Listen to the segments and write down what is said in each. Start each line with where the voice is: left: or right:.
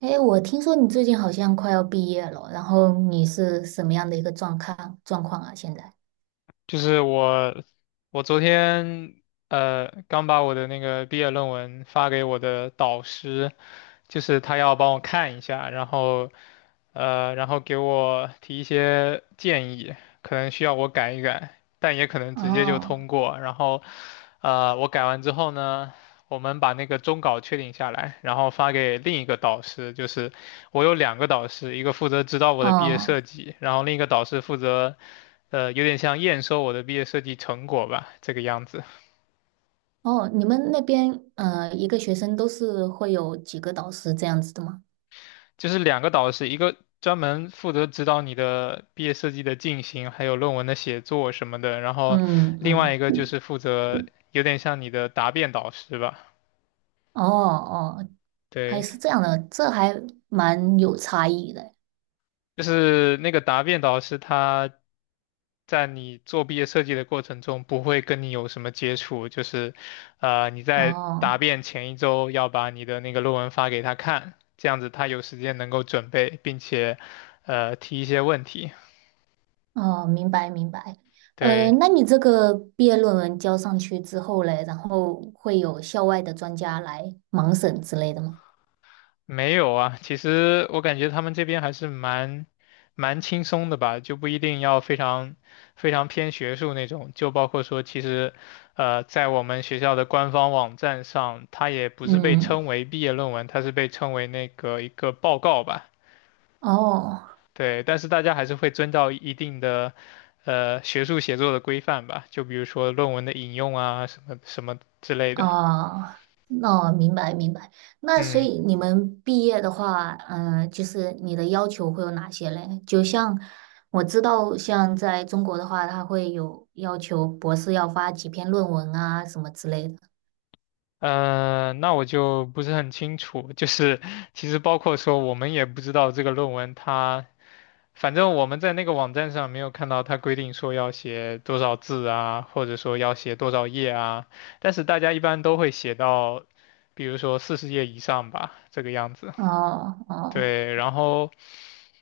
right: 哎，我听说你最近好像快要毕业了，然后你是什么样的一个状况啊？现在？
left: 就是我昨天刚把我的那个毕业论文发给我的导师，就是他要帮我看一下，然后给我提一些建议，可能需要我改一改，但也可能直接就通
right: 哦，
left: 过。然后我改完之后呢，我们把那个终稿确定下来，然后发给另一个导师，就是我有两个导师，一个负责指导我的毕业
right: 哦，
left: 设计，然后另一个导师负责。有点像验收我的毕业设计成果吧，这个样子。
right: 哦，你们那边一个学生都是会有几个导师这样子的吗？
left: 就是两个导师，一个专门负责指导你的毕业设计的进行，还有论文的写作什么的，然后
right: 嗯
left: 另外
right: 嗯，
left: 一个就是负责有点像你的答辩导师吧。
right: 哦哦，还
left: 对，
right: 是这样的，这还蛮有差异的。
left: 就是那个答辩导师，他在你做毕业设计的过程中，不会跟你有什么接触，就是，你在答
right: 哦
left: 辩前1周要把你的那个论文发给他看，这样子他有时间能够准备，并且，提一些问题。
right: 哦，明白明白。
left: 对，
right: 那你这个毕业论文交上去之后嘞，然后会有校外的专家来盲审之类的吗？
left: 没有啊，其实我感觉他们这边还是蛮轻松的吧，就不一定要非常非常偏学术那种。就包括说，其实在我们学校的官方网站上，它也不是被
right: 嗯。
left: 称为毕业论文，它是被称为那个一个报告吧。
right: 哦
left: 对，但是大家还是会遵照一定的学术写作的规范吧，就比如说论文的引用啊，什么什么之类的。
right: 哦，那我明白明白。那所
left: 嗯。
right: 以你们毕业的话，就是你的要求会有哪些嘞？就像我知道，像在中国的话，他会有要求博士要发几篇论文啊，什么之类的。
left: 那我就不是很清楚，就是其实包括说我们也不知道这个论文它，反正我们在那个网站上没有看到它规定说要写多少字啊，或者说要写多少页啊，但是大家一般都会写到，比如说40页以上吧，这个样子。
right: 哦哦，
left: 对，然后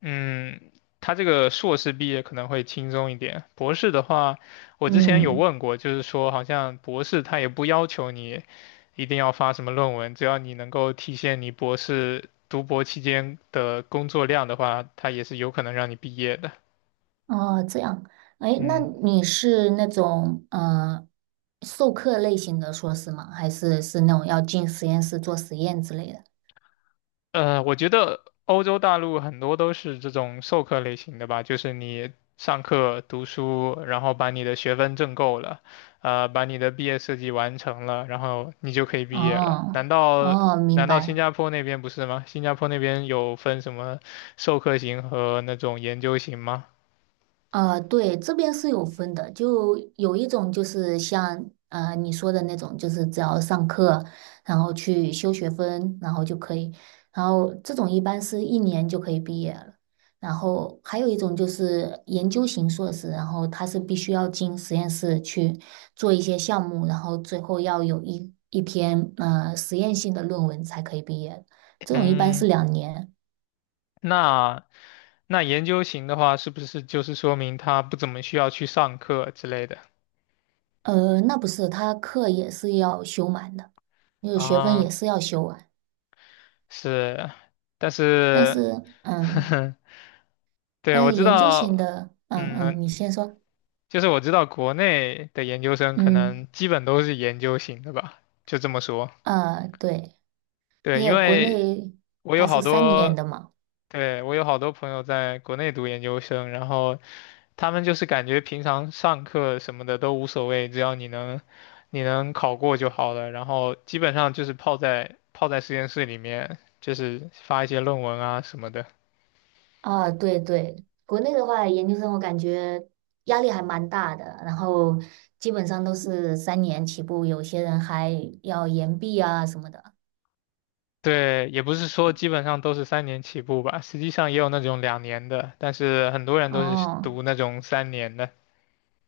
left: 嗯，他这个硕士毕业可能会轻松一点，博士的话，我之前有
right: 嗯，
left: 问过，就是说好像博士他也不要求你一定要发什么论文，只要你能够体现你博士读博期间的工作量的话，他也是有可能让你毕业的。
right: 哦，这样。哎，那
left: 嗯。
right: 你是那种授课类型的硕士吗？还是那种要进实验室做实验之类的？
left: 我觉得欧洲大陆很多都是这种授课类型的吧，就是你上课读书，然后把你的学分挣够了，把你的毕业设计完成了，然后你就可以毕业了。
right: 哦
left: 难道
right: 哦，明
left: 难道新
right: 白。
left: 加坡那边不是吗？新加坡那边有分什么授课型和那种研究型吗？
right: 对，这边是有分的，就有一种就是像你说的那种，就是只要上课，然后去修学分，然后就可以，然后这种一般是1年就可以毕业了。然后还有一种就是研究型硕士，然后他是必须要进实验室去做一些项目，然后最后要有一篇实验性的论文才可以毕业。这种一般
left: 嗯，
right: 是2年。
left: 那那研究型的话，是不是就是说明他不怎么需要去上课之类的
right: 那不是，他课也是要修满的，那个学分
left: 啊？
right: 也是要修完。
left: 是，但
right: 但
left: 是，
right: 是，
left: 呵呵，对，
right: 但
left: 我
right: 是
left: 知
right: 研究型
left: 道，
right: 的，嗯
left: 嗯，
right: 嗯，你先说，
left: 就是我知道国内的研究生可
right: 嗯
left: 能基本都是研究型的吧，就这么说。
right: 啊，对，而
left: 对，因
right: 且国
left: 为
right: 内
left: 我有
right: 还
left: 好
right: 是三年
left: 多，
right: 的嘛，
left: 对，我有好多朋友在国内读研究生，然后他们就是感觉平常上课什么的都无所谓，只要你能考过就好了，然后基本上就是泡在实验室里面，就是发一些论文啊什么的。
right: 啊，对对，国内的话，研究生我感觉压力还蛮大的，然后基本上都是三年起步，有些人还要延毕啊什么的。
left: 对，也不是说基本上都是三年起步吧，实际上也有那种2年的，但是很多人都是
right: 哦，
left: 读那种三年的。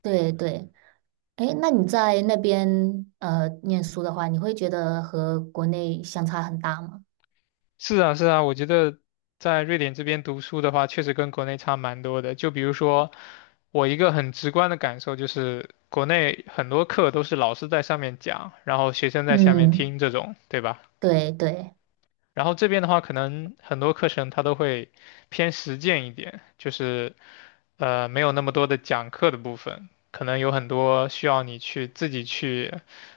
right: 对对。诶，那你在那边念书的话，你会觉得和国内相差很大吗？
left: 是啊，是啊，我觉得在瑞典这边读书的话，确实跟国内差蛮多的。就比如说，我一个很直观的感受就是，国内很多课都是老师在上面讲，然后学生在下面
right: 嗯，
left: 听这种，对吧？
right: 对对，
left: 然后这边的话，可能很多课程它都会偏实践一点，就是没有那么多的讲课的部分，可能有很多需要你去自己去，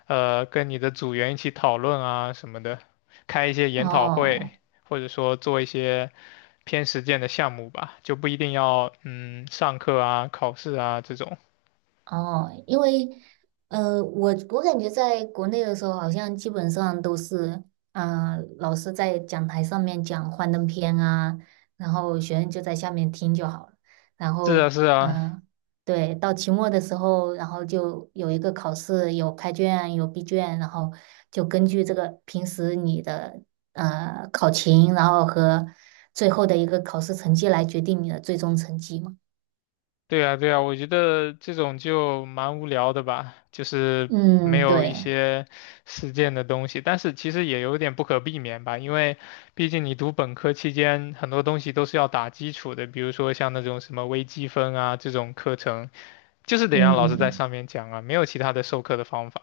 left: 跟你的组员一起讨论啊什么的，开一些研讨会，
right: 哦。
left: 或者说做一些偏实践的项目吧，就不一定要上课啊、考试啊这种。
right: 哦，因为我感觉在国内的时候，好像基本上都是，老师在讲台上面讲幻灯片啊，然后学生就在下面听就好了。然
left: 是啊，
right: 后，
left: 是啊，
right: 嗯、对，到期末的时候，然后就有一个考试，有开卷，有闭卷，然后就根据这个平时你的考勤，然后和最后的一个考试成绩来决定你的最终成绩嘛。
left: 对啊，对啊，我觉得这种就蛮无聊的吧，就是没
right: 嗯，
left: 有一
right: 对，
left: 些实践的东西，但是其实也有点不可避免吧，因为毕竟你读本科期间很多东西都是要打基础的，比如说像那种什么微积分啊这种课程，就是得让老师在
right: 嗯。
left: 上面讲啊，没有其他的授课的方法。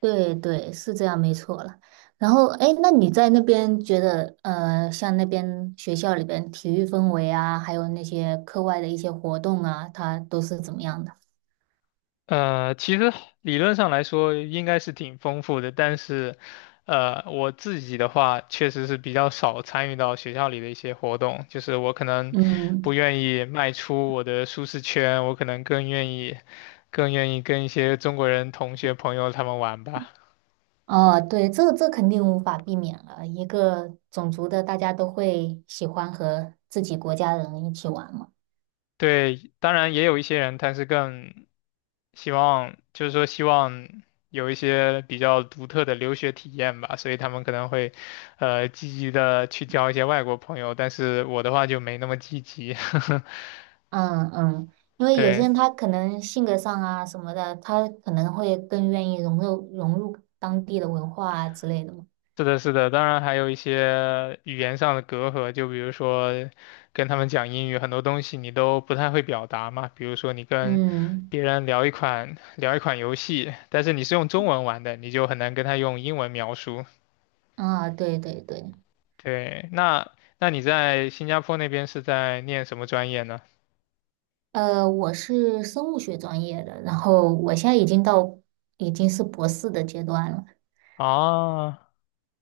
right: 对对，是这样，没错了。然后，哎，那你在那边觉得，像那边学校里边体育氛围啊，还有那些课外的一些活动啊，它都是怎么样的？
left: 其实理论上来说应该是挺丰富的，但是，我自己的话确实是比较少参与到学校里的一些活动，就是我可能不
right: 嗯，
left: 愿意迈出我的舒适圈，我可能更愿意，更愿意跟一些中国人同学朋友他们玩吧。
right: 哦，对，这肯定无法避免了。一个种族的，大家都会喜欢和自己国家人一起玩嘛。
left: 对，当然也有一些人他是更希望就是说希望有一些比较独特的留学体验吧，所以他们可能会，积极的去交一些外国朋友，但是我的话就没那么积极。
right: 嗯嗯，因 为有些
left: 对，
right: 人他可能性格上啊什么的，他可能会更愿意融入当地的文化啊之类的嘛。
left: 是的，是的，当然还有一些语言上的隔阂，就比如说跟他们讲英语，很多东西你都不太会表达嘛，比如说你跟
right: 嗯。
left: 别人聊一款游戏，但是你是用中文玩的，你就很难跟他用英文描述。
right: 啊，对对对，
left: 对，那你在新加坡那边是在念什么专业呢？
right: 我是生物学专业的，然后我现在已经是博士的阶段了，
left: 啊，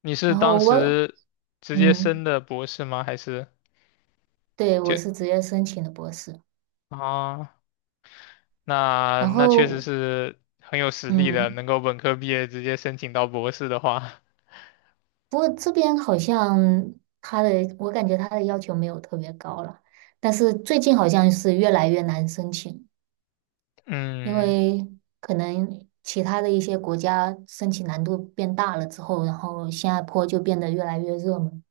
left: 你是
right: 然
left: 当
right: 后我，
left: 时直接
right: 嗯，
left: 升的博士吗？还是
right: 对，
left: 就
right: 我是直接申请的博士，
left: 啊？那
right: 然
left: 那确实
right: 后，
left: 是很有实力的，
right: 嗯，
left: 能够本科毕业直接申请到博士的话，
right: 不过这边好像他的，我感觉他的要求没有特别高了，但是最近好像是越来越难申请，因
left: 嗯，
right: 为可能其他的一些国家申请难度变大了之后，然后新加坡就变得越来越热门。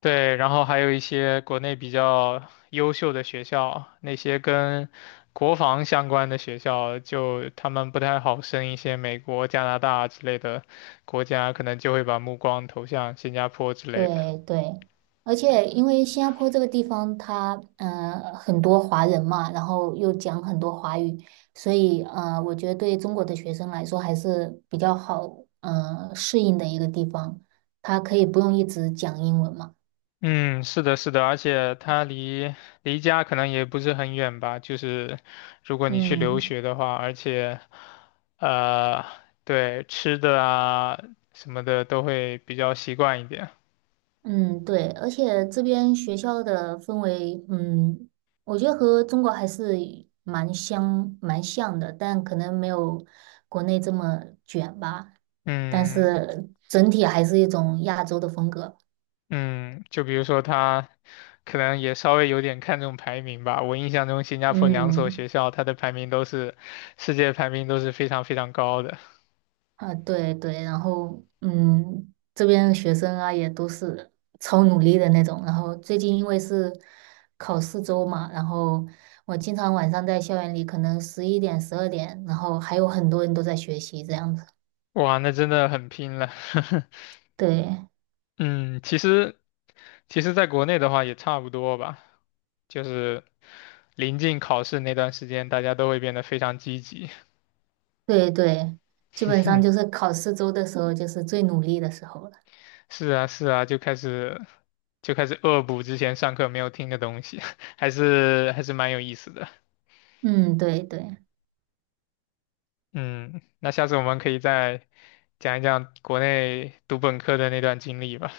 left: 对，然后还有一些国内比较优秀的学校，那些跟国防相关的学校，就他们不太好升一些美国、加拿大之类的国家，可能就会把目光投向新加坡之类的。
right: 对对，而且因为新加坡这个地方它，很多华人嘛，然后又讲很多华语，所以我觉得对中国的学生来说还是比较好，适应的一个地方。他可以不用一直讲英文嘛。
left: 嗯，是的，是的，而且它离家可能也不是很远吧，就是如果你去留
right: 嗯
left: 学的话，而且，呃，对，吃的啊什么的都会比较习惯一点。
right: 嗯，对，而且这边学校的氛围，我觉得和中国还是蛮像的，但可能没有国内这么卷吧。但
left: 嗯，
right: 是整体还是一种亚洲的风格。
left: 嗯，就比如说他可能也稍微有点看重排名吧。我印象中，新加坡两所
right: 嗯，
left: 学校它的排名都是世界排名都是非常非常高的。
right: 啊，对对，然后这边的学生啊也都是超努力的那种。然后最近因为是考试周嘛，然后我经常晚上在校园里，可能11点、12点，然后还有很多人都在学习这样子。
left: 哇，那真的很拼了。
right: 对
left: 嗯，其实在国内的话也差不多吧，就是临近考试那段时间，大家都会变得非常积极。
right: 对对，基本上就是考试周的时候，就是最努力的时候了。
left: 是啊，是啊，就开始恶补之前上课没有听的东西，还是蛮有意思的。
right: 嗯，对对，
left: 嗯，那下次我们可以再讲一讲国内读本科的那段经历吧。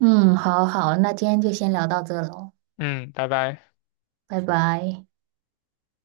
right: 嗯，好好，那今天就先聊到这喽，
left: 嗯，拜拜。
right: 拜拜。